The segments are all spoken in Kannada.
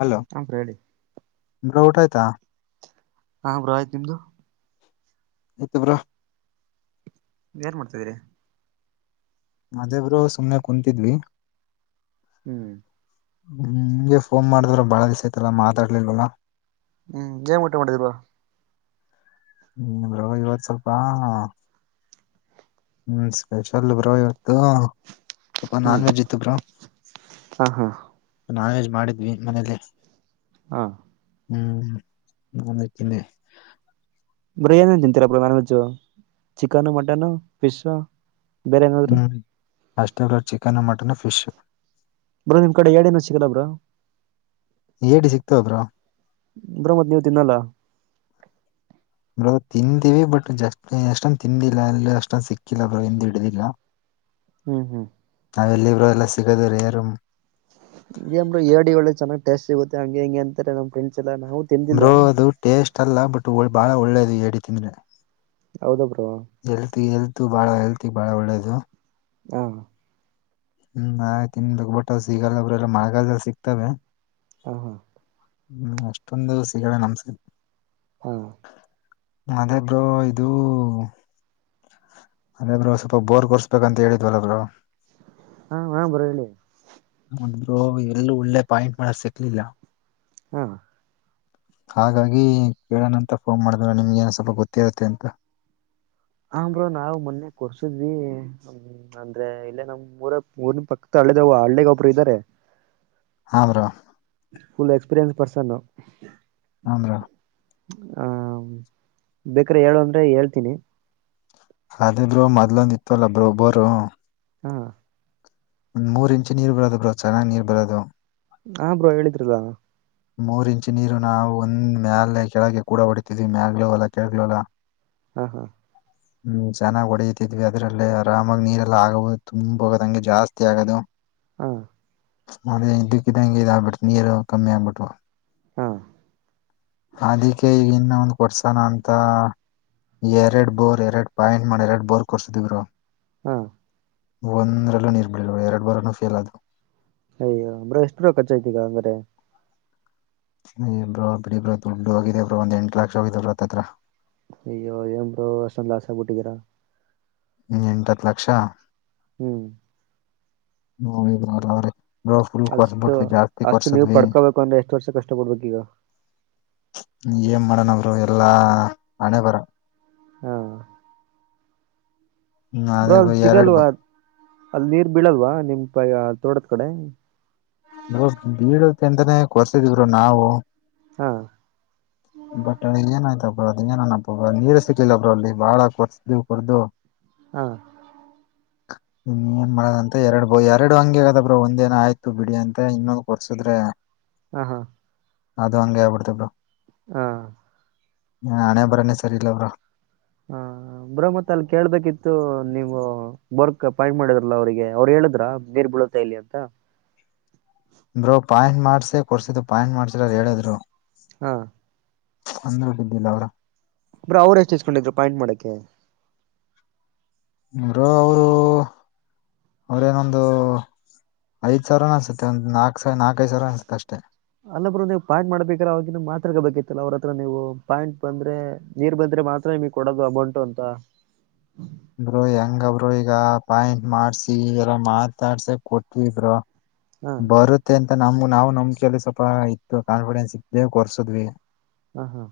ಹಲೋ ಆ ಕಡಿ [unintelligible] ಊಟ ಆಯ್ತಾ ಹಾ ಬ್ರೊ ಆಯ್ತುನಿಮ್ದು ಆಯ್ತು ಬ್ರೋ ನೀ ಏನ್ ಮಾಡ್ತಿದ್ದೀರಿ ಅದೇ ಬ್ರೋ ಸುಮ್ಮ್ನೆ ಕುೂಂತಿದ್ವಿ ಹ್ಮ್ ಹ್ಮ್ ಹಿಂಗೆ ಫೋನ್ ಮಾಡಿದ್ರ ಬಾಳ ದಿವ್ ಆಯತಲ್ಲ ಮಾತಾಡ್ಲಿಲ್ವಲ್ಲ ಹ್ಮ್ ಏನ್ ಊಟ ಮಾಡಿದಿರಾ ಹ್ಮ್ ಇವತ್ತು ಸ್ವಲ್ಪ ಹ್ಮ್ ಸ್ಪೆಷಲ್ ಬ್ರೋ ಇವ ಹ ಸ್ವಲ್ಪ ಹ್ಮ್ ನಾನ್ ವೆಜ್ ಇತ್ತು ಬ್ರ ಹಾ ಹಾ ನಾನ್ ವೆಜ್ಮಾಡಿದ್ವಿ ಮನೇಲಿ ಹಾ ಹ್ಮ್ ನಾನ್ ವೆಜ್ ತಿಂದೆ ಬ್ರೋ ಏನೇನು ತಿಂತೀರ non veg chicken mutton fish ಬೇರೆ ಏನಾದ್ರು ಹ್ಮ್ ಅಷ್ಟೇ bro chicken mutton fish bro ನಿಮ್ ಕಡೆ ಏಡೇನ ಸಿಗಲ ಬ್ರೋ ಏಡಿ ಸಿಕ್ತಾವೆ ಬ್ರೋ ಬ್ರೋ ಮತ್ ನೀವು ತಿನ್ನಲ್ಲ ಬ್ರೋ ತಿಂದಿವವಿ ಬಟ್ ಜಸ್ ಅಷ್ಟೊಂದು ತಿಂದಿಲ್ಲ ಅಲ್ಲಿ ಅಷ್ಟೊಂದ ಸಿಕ್ಕಿಲ್ಲ ಬ್ರಿಂದ ಹಿಡಿದಿಲ್ಲ [inaudible] ಹ್ಮ್ ಹ್ಮ್ ಇಲ್ಲಿ ಬ್ರೋ ಎಲ್ಲ ಸಿಗದ ರೇರ್ ಏನ್ ಬ್ರೋ ಏಡಿ ಒಳಗೆ ಒಳ್ಳೆ ಚೆನ್ನ್ ಟೇಸ್ಟ್ ಸಿಗುತ್ತೆ ಹಂಗೆ ಹೆಂಗೆ ಅಂತಾರೆ ನ್ ಫ್ರೆಂಡ್ಸ್ ಎಲ್ಲ ನಾವು ತಿಂದಿಲ್ಲ ಬ್ರೋ ಅದು ಟೇಸ್ಟ್ ಅಲ್ಲ ಬಟ್ ಬಾಳ ಒಳ್ಳೇದು ಎಡಿ ತಿಂದ್ರೆ ಹೌದಾ ಬ್ರೋ ಎಲ್ತ್ ಎಲ್ತ್ ಬಾಳ ಹೆಲ್ತ್ ಬಾಳ ಒಳ್ಳೇದು ಹಾ ಹ್ಮ್ ಆಯ್ತು ಇನ್ ತಿಂತಿವಿ ಬಟ್ ಸಿಗಲ್ಲ ಬ್ರೋ ಎಲ್ಲ ಮಳೆಗಾಲದಲ್ಲಿ ಸಿಗ್ತವೆ ಹ್ಮ ಹ್ಮ್ ಅಷ್ಟೊಂದು ಸಿಗಲ್ಲ ನಮ್ ಸೈಡ್ ಹಾ ಅದೇಬ್ರೋ ಇದು ಅಂದೆ ಬ್ರೋ ಸ್ವಲ್ಪ ಬೋರ್ ಕೋರ್ಸ್ ಬೇಕಂತ ಹೇಳಿದ್ವಲ್ಲ ಬ್ರೋ ಹಾ ಬ್ರೋ ಹೇಳಿ ಅಂದರು ಎಲ್ಲೂ ಒಳ್ಳೆ ಪಾಯಿಂಟ್ ಮಾಡಕ್ ಸಿಕ್ಲಿಲ್ಲ ಹಾ ಹಾಗಾಗಿ ಕೇಳೋಣಂತ ಫೋನ್ ಮಾಡಿದ್ರ ನಿಂಗೇನು ಸ್ವಲ್ಪ ಗೊತ್ತಿರುತ್ತೆ ಅಂತ ಅ್ರ ನಾವ್ ಮೊನ್ನೆ ಕೊರ್ಸಿ ತವಿ ಅಂದ್ರೆ ಇಲ್ಲೇ ನಮ್ಮ್ ಊರ ಊರ್ನ ಪಕ್ಕದ ಹಳ್ಳೇದ ಹಳ್ಳೇಗ ಒಬ್ರು ಇದ್ದಾರೆ ಹ್ ಬ್ರೋ ಫುಲ್ ಎಕ್ಸ್ಪೀರಿಯನ್ಸ್ ಪರ್ಸನ್ ಹಂಗೆ ಹ ಬೇಕ್ರೆ ಹೇಳು ಅಂದ್ರೆ ಹೇಳ್ತೀನಿ ಅದೇ ಬ್ರೋ ಮೊದ್ಲೊಂದ ಇತ್ತುಲ್ಲ ಬ್ರೊ ಒಬ್ಬರು ಹಾ ಒಂದ್ ಮೂರ್ ಇಂಚು ನೀರ್ ಬರೋದು ಬ್ರೋ ಚೆನ್ನಾಗ್ ನೀರ್ ಬರೋದು ಹಾ ಬ್ರೋ ಹೇಳಿದ್ರಿ ಅಲ್ಲ ಮೂರ್ ಇಂಚಿನೀರು ನಾವು ಒಂದ್ ಮ್ಯಾಲೆ ಕೆಳಗೆ ಕೂಡ ಹೊಡಿತಿದೆ ಮ್ಯಾಂಗಲೋಲ ಕೆಳಗ್ಲೋಲ ಹಾ ಹಾ ಹ್ಮ್ ಚೆನ್ನಾಗ್ ಹೊಡತಿದ್ವಿ ಅದ್ರಲ್ಲಿ ಆರಾಮಾಗಿ ನೀರೆಲ್ಲಾ ಆಗಬಹುದು ತುಂಬ ಹೋಗದಂಗೆ ಜಾಸ್ತಿ ಆಗದು ಹಾ ನೆ ಇದಕ್ಕಿದ್ದಂಗೆ ಇದಾಗ್ ಬಿಡ್ತು ನೀರು ಕಮ್ಮಿ ಆಗ್ಬಿಟ್ಟು ಹಾ ಅದಿಕ್ಕೆ ಈಗ ಇನ್ನ ಒಂದ್ ಕೊಡ್ಸಾನ ಅಂತ ಎರಡ್ ಬೋರ್ ಎರಡ್ ಪಾಯಿಂಟ್ ಮಾಡಿ ಎರಡ್ ಬೋರ್ ಕೊರ್ಸಿದಿವ್ರು ಬ್ರೋ ಹ್ಮ ಒಂದ್ರಲ್ಲೂ ನೀರ್ ಬಿಳ ಎರಡ್ ಬಾರನು ಫೇಲ್ ಆದರು ಅಯ್ಯ ಅಂದ್ರ ಎಷ್ಟುೂಡ ಖರ್ಚ ಐತಿ ಈಗ ಹಂಗಾದ್ರೆ ಬ್ರ ಬಿಡಿಬ್ರ ದುಡ್ಡುವಿದ ಬ್ರ ಒಂದ್ ಎಂಟು ಲಕ್ಷ ಆಗಿದವ್ರತ್ತ್ರ ಅಯ್ಯೋ ಏನ್ ಬರೋ ವರ್ಷ ಲಾಸ್ ಆಗ್ಬಿಟ್ಟಿದೀರಾ ಎಂಟತ್ ಲಕ್ಷ ಹ್ಮ್ ನಳ ಬಾರ ಹ್ರ ಬ್ರೋಫುಲ್ ಅಷ್ಟು ಕೊಸಬಟ್ವಿ ಜಾಸ್ತಿ ಅಷ್ಟು ನೀವು ಕೊರ್ಸಿದ್ವಿ ಪಡ್ಕೋಬೇಕು ಅಂದ್ರೆ ಎಷ್ಟು ವರ್ಷ ಕಷ್ಟ ಪಡ್ಬೇಕು ಈಗ ಏನ್ ಮಾಡಣ ಅವರು ಎಲ್ಲಾ ಹಣೆ ಬರ ಹಾ ಹ್ಮ್ ಬ್ರೋ ಅದೇ ಎರಡ್ ಬೋ ಸಿಗಲ್ವಾ ಅಲ್ಲಿ ನೀರ್ ಬೀಳಲ್ವಾ ನಿಮ್ ತೋಟದ ಕಡೆ ಬ್ರೋ ಬೀಳುತ್ತ ಅಂತಾನೇ ಕೊರ್ಸಿದಿದ್ರು ಬ್ರೋ ನಾವು ಹಾ ಬಟ್ ಏನಯ್ತ ಬ್ರ ಅದ ಏನನಪ್ಪ ನೀರ್ ಸಿಕ್ಲಿಲ್ಲ ಬ್ರ ಅಲ್ಲಿ ಬಾಳ ಕೊರ್ಸ್ದು ಕೊರ್ದುು ಹಾ ಹ ಇನ್ನು ಏನ್ ಮಾಡದಂತ ಎರಡು ಬ ಎರಡು ಹಂಗಗೆ ಅದಬ್ರರು ಒಂದೇನ ಆಯ್ತು ಬಿಡಿ ಅಂತ ಇನ್ನೊಂದು್ ಕೊರ್ಸುದ್ರೆ ಹಾ ಹಾ ಅದು ಹಂಗೆ ಆಬಿಡ್ತಬ್ ಬ್ರೋ ಹಾ ಹ ಹಣೆ ಬರನೆ ಸರಿ ಇಲ್ಲ ಬ್ರೋ ಹಾ ಬ್ರೋ ಮತ್ ಅಲ್ಲಿ ಕೇಳ್ಬೇಕಿತ್ತು ಥೂ ನೀವು ಬೋರ್ ಪಾಯಿಂಟ್ ಮಾಡಿದ್ರಲ್ಲ ಅವರಿಗೆ ಅವರು ಹೇಳಿದ್ರಾ ಮಾಡಿದ್ರಲ್ಲ ಅವ್ರು ಹೇಳುದ್ರ ನೀರ್ ಬೀಳತಾ ಇಲ್ಲಿ ಅಂತ ಬ್ರೋ ಪಾಯಿಂಟ್ ಮಾಡ್ಸೆ ಕೊಡ್ಸಿದ್ದು ಪಾಯಿಂಟ್ ಮಾಡ್ಸಿಲ್ಲರು ಹೇಳಿದ್ರು ಹಾ ಅಂದ್ರ ಬಿದ್ದಿಲ್ಲ ಬ್ರೋ ಬ್ರೋ ಅವ್ ಎಷ್ಟು ಎಚ್ಕೊಂಡಿದ್ರು ಪಾಯಿಂಟ್ ಮಾಡ ಮಾಡೋಕ್ಕೆ ಬ್ರೋ ಅವ್ರ ಇನ್ನೊಂದು ಐದ್ ಸಾವಿರ ಅನ್ಸುತ್ತೆ ಒಂದು ನಾಕ್ ಐದು ಸಾವಿರ ಅನಸುತ್ತೆ ಅಷ್ಟೇ ಅಲ್ಲ ಬ್ರೋ ನೀವು ಪಾಯಿಂಟ್ ಮಾಡ್ಬೇಕ್ರ ಅವವಾಗಿಂದ ಮಾತ್ರಗ ಬೇಕಿತ್ತಲ್ಲ ಅವ್ರ ಹತ್ರ ನೀವು ಪಾಯಿಂಟ್ ಬಂದ್ರೆ ನೀರ್ ಬಂದ್ರೆ ಮಾತ್ರಮಗ್ ಕೊಡೋದು ಬಂಟು ಅಂತ [unintelligible] ಬ್ರೋ ಹೆಂಗಬ್ರು ಈಗ ಪಾಯಿಂಟ್ ಮಾಡ್ಸಿಲ್ಲ ಮಾತಾಡ್ಸ ಕೊಟ್ವಿಬ್ರು ಹಾ ಬರುತ್ತೆ ಅಂತ ನಮಗು ನಾವು ನಮ್ ನಂಬಿಕೆಯಲ್ಲಿ ಸ್ವಲ್ಪ ಇತ್ತು ಕಾನ್ಫಿಡೆನ್ಸ್ ಇದ್ದೇ ಕೊರ್ಸದ್ವಿ ಹಾ ಹಾ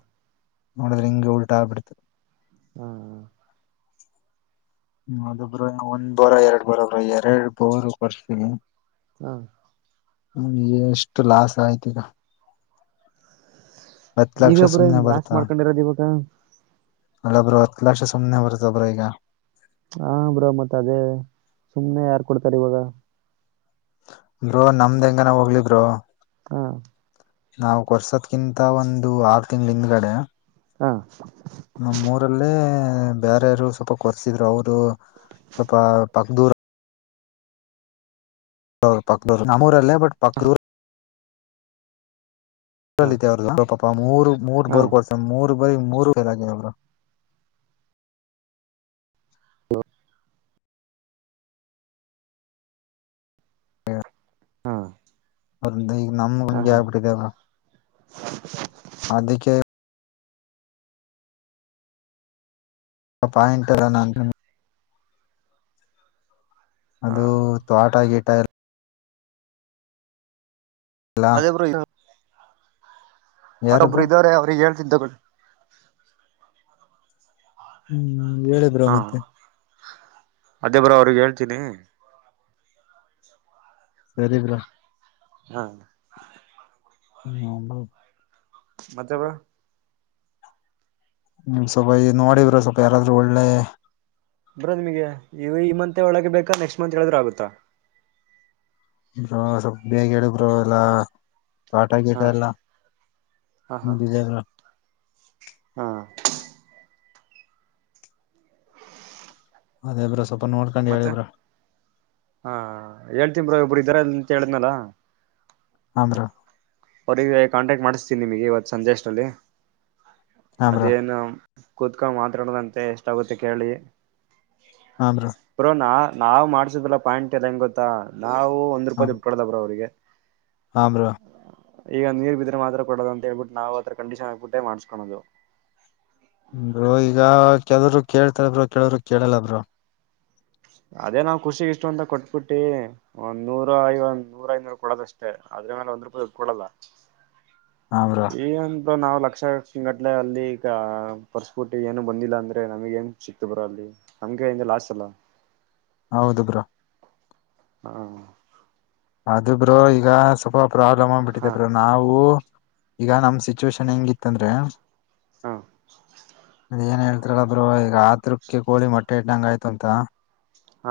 ನೋಡಿದ್ರೆ ಇಂಗೆ ಉಲ್ಟ್ಬಿಡ್ತು ಹ್ಮ್ ಅದೊಬ್ ಒಂದ್ ಬೋರ ಎರಡ್ ಬೋರ ಒಬ್ ಎರಡ್ ಬೋರ್ ಕೊರ್ಸಿದ್ರೆ ಹ್ಮ ಎಷ್ಟು ಲಾಸ್ ಆಯ್ತ ಈಗ ಆತು ನೀವೇ ಲಕ್ಷ ಬ್ರೋ ಸುಮ್ನೆ ಹಿಂಗ್ ಲಾಸ್ ಬರುತ್ತಾ ಮಾಡ್ಕೊಂಡಿರೋದು ಇವಾಗ ಅಲ್ಲ ಬ್ರೋ ಹತ್ತ್ ಸುಮ್ನೆ ಬರುತ್ತಾ ಬ್ರೋ ಈಗ ಹಾ ಬ್ರೋ ಮತ್ತೆ ಅದೇ ಸುಮ್ನೆ ಯಾರ್ ಕೊಡ್ತಾರೆ ಇವಾಗ ಬ್ರೋ ನಮ್ದ್ ಹೆಂಗನ ಹೋಗ್ಲಿ ಬ್ರೋ ಹಾ ನಾವವು ಕೊರ್ಸದ್ಕಿಂತ ಒಂದು ಆರು ತಿಂಗಳ ಹಿಂದ್ಗಡೆ ಹಾ ನಮ್ಮಊರಲ್ಲೇ ಬೇರಾರರು ಸ್ವಲ್ಪ ಕೊರ್ಸಿದ್ರು ಅವರು ಸ್ವಲ್ಪ ಪಕ್ ದೂರ್ ತಗ್ದೂರವರು ನಮ್ಮೂರಲ್ಲೇ ಬಟ್ ಪಕ್ರ್ ರ ಅವ್ರ ಪಾಪ ಮೂರು ಮೂರ್ ಹಾ ಬರ್ ಕೊರ್ಸ ಮೂ ಬರೀ ಮೂರು ವೇರ ಆಗ ಅವರು ಹ್ಮ್ ಹಾ ಈಗ ನಮ್ ಹಾ ಹಂಗೆ ಹಾ ಆಗ್ಬಿಟ್ಟಿದೆಲ್ಲ ಅದಕ್ಕೆ ಆ ಪಾಯಿಂಟ್ ಎಲ್ಲ ನ ಅಂದ ಹಾ ಅದು ತೋ ಗೀಟ ಎಲ್ಲ ಎಲ್ಲ ಅದೇ ಬ್ರೋ ಅಡೊಬ್ರು ಯಾರಬ್ರು ಇದ್ದಾವ್ರೆ ಅವ್ರಿಗೆ ಹೇಳ್ತನ್ ತಗೊಳ್ಳ ಹ್ಮ್ ಹೇಳಿ ಬ್ರೋ ಹಾ ಮತ್ತೆ ಅದೇ ಬ್ರೋ ಅವ್ರಿಗೆ ಹೇಳ್ತೀನಿ ಸರಿ ಬ್ರೋ ಹ ನೊಬ ಮತ್ತೆ ಬ್ರೋ ಹ್ಮ ಸ್ವಲ್ಪ ಈ ನೋಡಿ ಬ್ರೋ ಸ್ವಲ್ಪ ಯಾರಾದ್ರೂ ಒಳ್ಳೆ ಬ್ರೋ ನಿಮಗೆ ಈಗ ಈ ಮಂತ್ ಒಳಗೆ ಬೇಕಾ ನೆಕ್ಸ್ಟ್ ಮಂತ್ ಹೇಳದ್ರ ಆಗುತ್ತಾ ಬ್ರೋ ಸ್ವಲ್ಪ ಬೇಗ ಹೇಳಿ ಬ್ರೋ ಎಲ್ಲಾ ತೋಟ ಗೀಟ ಹಾ ಎಲ್ಲ ಹಾ ಹಾ ಮುದ್ದಿಸರಿಲ್ಲ ಹಾ [inaudible] ಅದೇ ಬ್ರೋ ಸ್ವಲ್ಪ ನೋಡ್ಕೊಂಡು ಹೇಳಿ ಮತ್ತೆ ಬ್ರೋ ಹಾ ಹೇಳ್ತೀನ್ ಬ್ರೋ ಒಬ್ರು ಇದಾರೆ ಅಂತ ಹೇಳಿದನಲ್ಲ ಹ ಬ್ರೋ ಅವರಿಗೆ ಕಾಂಟಾಕ್ಟ್ ಮಾಡಿಸ್ತೀನಿ ನಿಮಗೆ ಇವತ್ತು ಸಂಜೆ ಅಷ್ಟಲ್ಲಿ ಹಾ ಬ್ರೋ ಅದೇನು ಕುೂತ್ಕೊಂಡ ಮಾತಾಡುದಂತೆ ಎಷ್ಟಾಗುತ್ತೆ ಕೇಳಿ ಬ್ರೋ ನಾ ನಾವ್ ಮಾಡ್ಸುದಲ್ಲ ಪಾಯಿಂಟ್ ಎಲ್ಲ ಹೆಂಗ ಗೊತ್ತಾ ನಾವು ಒಂದ್ ರೂಪಾಯಿ ದುಡ್ಡುಕೊಡಲ್ಲ ಬ್ರೋ ಅವ್ರಿಗೆ ಹ ಬ್ರೋ ಈಗ ನೀರ್ ಬಿದ್ರೆ ಮಾತ್ರ ಕೊಡೋದು ಅಂತ ಹೇಳ್ಬಿಟ್ಟು ನಾವು ಹತ್ರ ಕಂಡೀಷನ್ ಆಗ್ಕ್ಬಿಟ್ಟೆ ಮಾಡಸ್ಕೊಳದು ಬ್ರೋ ಈಗ ಕೆಲವರು ಕೇಳ್ತಾರೆ ಬ್ರೋ ಕೇಳವ್ರು ಕೇಳಲ್ಲ ಬ್ರೋ ಅದೇ ನಾವ್ ಖುಷಿ ಇಷ್ಟು ಅಂತ ಕೊಟ್ಬಿಟ್ಟಿ ಒಂದ್ ನೂರ ಐ ಒಂದ್ ನೂರ ಐನೂರ ಕೊಡೋದಷ್ಟೇ ಆದ್ರ ಮೇಲೆ ಒಂದ್ ರೂಪಾಯಿ ಕೊಡಲ್ಲ ಹಾ ಬ್ರೋ ಈ ತೊ ನಾವು ಲಕ್ಷ ಸಿಂಗಟ್ಲೆ ಅಲ್ಲಿ ಪರ್ಸ್ಪುಟ್ಟಿ ಏನು ಬಂದಿಲ್ಲ ಅಂದ್ರೆ ನಮಗೆ ಏನ್ ಸಿಕ್ತು ಬ್ರೋ ಅಲ್ಲಿ ನಮ್ಗೆ ಇಂದು ಲಾಸಲ್ಲ ಹೌದು ಬ್ರೋ ಹ್ಮ ಅದು ಬ್ರೋ ಈಗ ಸ್ವಲ್ಪ ಪ್ರಾಬ್ಲಮ್ ಆಬಿಟ್ಟಿದೆ ಹಾ ಬ್ರೋ ನಾವು ಈಗ ನಮ್ ಸಿಚುವೇಶನ್ ಹೆಂಗಿತ್ತಂದ್ರೆ ಹ್ಮ್ ಏನ್ ಹೇಳ್ತಾರಲ್ಲಬ್ರೋ ಈಗ ಆತ್ಕ್ಕೆಿ ಕೋಳಿ ಮಟ್ಟೆ ಇ್ದಂಗ ಆಯ್ತುಂತ ಹ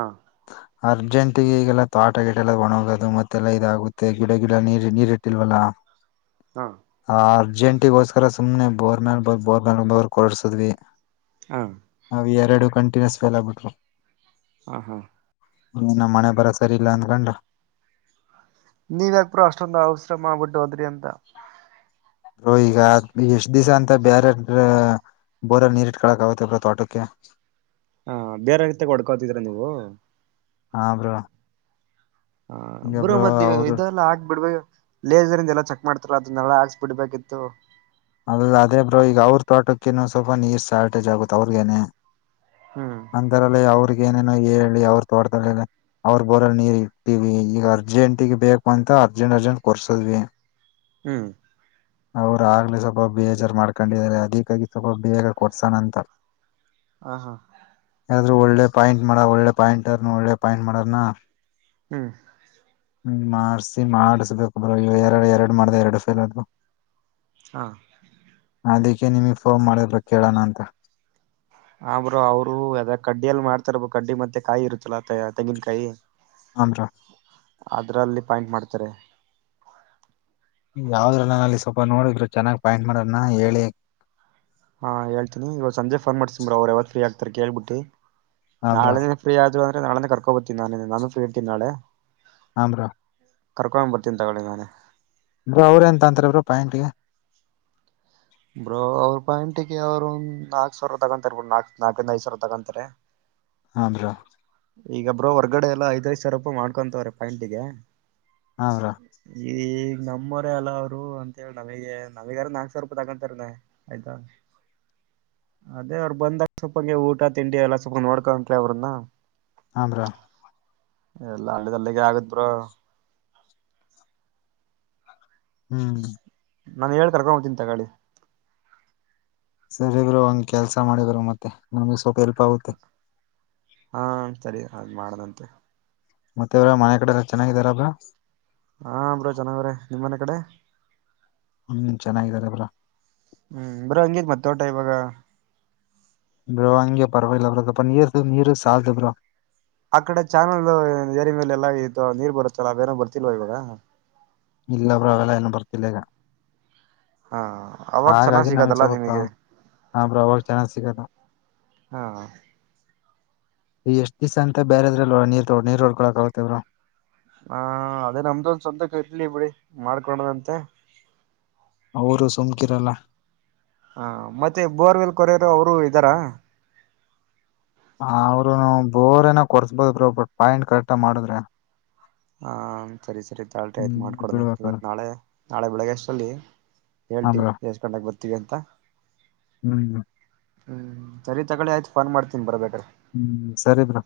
ಅರ್ಜೆಂಟಿಗೆ ಈಗೆಲ್ಲ ತೋಟ ಗಿಟೆಲ್ಲ ಒಣುಗವೆ ಅದು ಮತ್ತೆಲ್ಲ ಇದಾಗುತ್ತೆ ಗಿಡ ಗಿಡ ನೀರ್ ನೀರಿಟ್ಟಿಲ್ವಲ್ಲ ಹಾ ಆ ಅರ್ಜೆಂಟಿಗೋಸ್ಕರ ಸುಮ್ನೆ ಬೋರ್ ನ ಬ ಬೋರ್ ಮ ಕೊಡ್ಸಿದ್ವಿ ಹಾ ಎರಡು ಕಂಟಿನ್ಯೂಸ್ ಫೇಲ್ ಆಗ್ಬಿಟ್ಟು ಹ ಹಾ ಈ ನಮ್ ಹಣೆ ಬರ ಸರಿ ಇಲ್ಲ ಅನ್ಕೊಂಡು ನೀವ್ ಯಾಕ್ ಬ್ರೋ ಅಷ್ಟೊಂದು ಅಷ್ಟೊಂದು ಹೌಸ್ರ ಮಾಡ್ಬಿಟ್ಟು ಹೋದ್ರಿ ಅಂತ ಬ್ರೋ ಈಗ ಎಷ್ಟ್ ದಿಸ ಅಂತ ಬ್ಯಾರೆದು ಬೋರರ್ ನೀರಿಟ್ಕೊಳ್ಳಕ ಆಗುತ್ತ ಬ್ರೋ ತೋಟಕ್ಕೆ. ಹಾ ಬೇರೆ ರೀತ ಹೊಡ್ಕೋತಿದ್ರ ನೀವು. ಹಾ ಬ್ರೋ ಹ ಈಗ ಬರೋ ಬ್ರೋ ಮತ್ತ ಅವ್ರು ಇಲ್ಲಾ ಆಕ್ಬಡ್ಬೇಕೇ ಲೇಸರಿಂದ ಎಲ್ಲ ಚೆಕ್ ಮಾಡ್ತಾರ ಅದನ್ನ ನೆಲ ಅರ್ಸು ಬಿಡ್ಬೇಕಿತ್ತು ಅಲ್ಲ ಅದೇ ಬ್ರೋ ಈಗ ಅವ್ರ ತೋಟಕ್ಕಿನು ಸ್ವಲ್ಪ ನೀರ್ ಶಾರ್ಟೇಜ್ ಆಗುತ್ತತ್ ಅವ್ರಗೇನೆ. ಹ್ಮ್ ಅಂದರಲ್ಲಿೇ ಅವ್ರಿಗ್ ಏನೇನೋ ಹೇಳಿ ಅವರು ತೋಟದಲ್ಲಿನೆ ಅವರು ಬೊರಲ್ ನೀರ್ ಇಟ್ತಿವಿ ಈಗ ಅರ್ಜೆಂಟಗ ಬೇಕು ಅಂತ. ಅರ್ಜೆಂಟ್ ಅರ್ಜೆಂಟ್ ಕೊರ್ಸದ್ವಿ ಹ್ಮ್ ಅವರು ಆಗ್ಲಿ ಸ್ವಲ್ಪ ಬೇಜಾರ್ ಮಾಡ್ಕೊಂಡಿದಿದ್ದಾರೆ ಅದಕ್ಕಾಗಿ ಪಾಪ ಸ್ವಲ್ಪ ಬೇಗ ಕೊಡ್ಸಣಂತ ಹ ಹಾ ಆದ್ರು ಒಳ್ಳೆ ಪಾಯಿಂಟ್ ಮಾಡ ಒಳ್ಳೆ ಪಾಯಿಂಟ್ರ್ನ ಒಳ್ಳೆ ಪಾಯಿಂಟ್ ಮಾಡಾರನ. ಹ್ಮ್ ಹ್ಮ ಮಾಡಾರ್ಸಿ ಮಾಡಿಸಬೇಕ ಬ್ರೋ ಎರಡು ಎರಡು ಮಾಡ್ದ ಎರಡು ಫೇಲ್ ಅದು ಹಾ ಅದಕ್ಕೆ ನಿಮಗೆ ಫೋನ್ ಮಾಡ್ದೆ ಬ್ರೋ ಕೇಳೋಣ ಅಂತ ಹ ಬ್ರೋ ಅವರು ಅದ ಕಡ್ಡಿಯಲ್ಲಿ ಮಾಡ್ತಾರ ಕಡ್ಡಿ ಮತ್ತೆ ಕಾಯಿ ಇರುತ್ತಲ್ಲ ತೆಂಗಿನಕಾಯಿ. ಹಾ ಬ್ರೋ ಅದ್ರಲ್ಲಿ ಪಾಯಿಂಟ್ ಮಾಡ್ತಾರೆ ಯಾವದ್ರಲ್ಲ ನ ಅಲ್ಲಿ ಸ್ವಲ್ಪ ನೋಡಿದರು ಚೆನ್ನಾಗಿ ಪಾಯಿಂಟ್ ಮಾಡನ ಹೇಳಿ ಹಾ ಹೇಳ್ತನಿ ಇವಾಗ ಸಂಜೆ ಫೋನ್ ಮಾಡ್ಸೀನೀಬ್ರೋ ಅವರು ಯಾವಾಗ ಫ್ರೀ ಆಗ್ತಾರೆ ಕೇಳ್ಬಿಟ್ಟಿ. ಹಾ ಬ್ರೋ ನಾಳೆ ನೆ ಫ್ರೀ ಆದ್ರು ನಾಳೆ ಕರ್ಕೊಬತೀನಿ ನಾಳೆನೆ ನಾನು ಫ್ರೀ ಇಡ್ತೀಿ ನಾಳೆ ಹಾ ಬ್ರೋ ಕರ್ಕೊಂಡ್ ಬರ್ತೀಿ ತಗೊಳಿ ನಾನೆ ಬ ಅವ್ರ ಎನ್ ತಂತಾರೆ ಬ್ರೋ ಪ್ಯಾಂಟ್ ಗೆ. ಬ್ರೋ ಅವ್ರ ಪಾಯಿಂಟಿಗೆ ಅವರು ನಾಕ್ ಸಾವಿರ ತಗಂತಾರೆ ನಾಕ್ ನಾಕಐದು ಸಾವಿರ ತಗೊಂತಾರೆ. ಹಾ ಬ್ರೋ ಈಗ ಬ್ರೋ ಹೊರ್ಗಡೆ ಎಲ್ಲ ಐದ್ಐದು ಸಾವಿರ ರೂಪಾಯಿ ಮಾಡ್ಕೊಂತವ್ರ ಪಾಯಂಟಿಗೆ ಹಾ ಬ್ರೋ ಈ ನಮ್ಮೂರೇ ಅಲ್ಲ ಅವರು ಅಂತ ಹೇಳಿ ನಮಗೆ ನಮಗಾರ ನಾಲ್ಕ್ ಸಾವಿರ ರೂಪಾಯಿ ತಗೊಂತಾರ್ ತ ಆಯ್ತಾ [unintelligible] ಅದೇ ಅವ್ರು ಬಂದಾಗ ಸ್ವಲ್ಪಂಗೆ ಊಟ ತಿಂಡಿ ಎಲ್ಲ ಸ್ವಪ ನೊಡ್ಕಂಡ್ರೆ ಅವ್ರನ್ನ [unintelligible] ಎಲ್ಲಾ ಹಲ್ಲಿಗ್ ಹಲ್ಲಿಗೆ ಆಗತ್ತೆ ಬ್ರೋ ಹ್ಮ್ ನಾನು ಹೇಳ್ ಕರ್ಕೊಂಡ ಬರ್ತಿನ್ ತಗಳಿ ಸರಿ ಬ್ರೋ ಹಂಗ್ ಕೆಲ್ಸ ಮಾಡಿ ಬ ಮತ್ತೆ ನಮ್ಗೆ ಸ್ವಲ್ಪ ಎಲ್ಪ್ ಆಗುತ್ತೆ. ಹಾ ಸರಿ ಅಲ್ ಮಾಡದಂತೆ ಮತ್ತ ಇವ್ರ ಮನೆ ಕಡೆಲ್ಲ ಚೆನ್ನಾಗಿದಾರ ಬ್ರೋ ಹಾ ಬ್ರೋ ಚೆನ್ನಾಗ್ರೆ ನಿಮ್ಮ ಮನೆ ಕಡೆ ಹ್ಮ್ ಚೆನ್ನಾಗಿದ್ದರೆ ಬ್ರೋ ಹ್ಮ್ ಬ್ರೋ ಹಂಗಿತ್ ಮತ್ ತೋಟ ಇವಾಗ ಬ್ರೋ ಹಂಗೆ ಪರವಾಗಿಲ್ಲ ಬ್ರೋ ಸಪ್ಪ ನೀರ್ ನೀರು ಸಾಲ್ದ ಬ್ರೋ ಆ ಕಡೆ ಚಾನಲ್ ಏರಿ ಮೇಲೆ ಎಲ್ಲ ಇದು ನೀರ್ ಬರುತ್ತಲ್ಲ ಬೇರೆ ಬರ್ತಿಲ್ವ ಇವಾಗ. ಇಲ್ಲ ಬ್ರೋ ಅವೆಲ್ಲ ಎನ್ ಬರ್ಥಿಲ್ಲಿಗ ಹಾ ಅವಾಗ ಚೆನ್ನಾಗ್ ಹಾಗಾಗಿ ನಮಸ ಸಿಗದಲ್ಲ ನಿಮಗೆ [unintelligible] ಅವಾಗ ಚೆನ್ನಾಗ್ ಸಿಗದ ಹಾ ಎಷ್ಟ್ ದಿವ್ಸ ಅಂತ ಬೇರೆದ್ರಲ್ಲಿ ನೀ ನೀರ್ ಡ್ಕೊಳಕ್ ಆಾಗತೇವ್ರು ಹಾ ಅದೇ ನಮ್ದೊಂದ್ ಸ್ವಂತ ಇರ್ಲಿ ಬಿಡಿ ಮಾಡ್ಕೊಂಡದಂತೆ ಅವರು ಸುಮ್ಕಿರಲ್ಲ ಹಾ ಮತ್ತೆ ಬೋರ್ವೆಲ್ ಕೊರೆಯರು ಅವರು ಇದ್ದಾರ ಹ ಅವರ ಬೋರ್ ಏನ ಕೊರ್ಸ್ಬೋದ ಬ್ರೋ ಬಟ್ ಪಾಯಿಂಟ್ ಕರೆಕ್ಟ್ ಮಾಡದ್ರೆ ಹ ಸರಿ ಸರಿ ತಾಳರಿ ಆಯ್ತು ನೀರ್ ಮಾಡ್ಕೊತ್ತೆನ ಬಿಡ್ಬೇಕಲ್ಲ ಇವತ್ ನಾಳೆ ನಾಳೆ ಬೆಳಗ್ಗೆ ಅಷ್ಟರಲ್ಲಿ ಹಾ ಹೇಳ್ತೀವಿ ಬ್ರೋ ಎಸ್ಟ ಗಂಟೆಗ ಬರ್ತೀವಿ ಅಂತ ಹ್ಮ್ ಹ್ಮ ಹ್ಮ್ ಸರಿ ತಗಳಿ ಆಯ್ತು ಫೋನ್ ಮಾಡ್ತನಿ ಬರಬೇಕು ಹ್ಮ್ ಸರಿ ಬ್ರೋ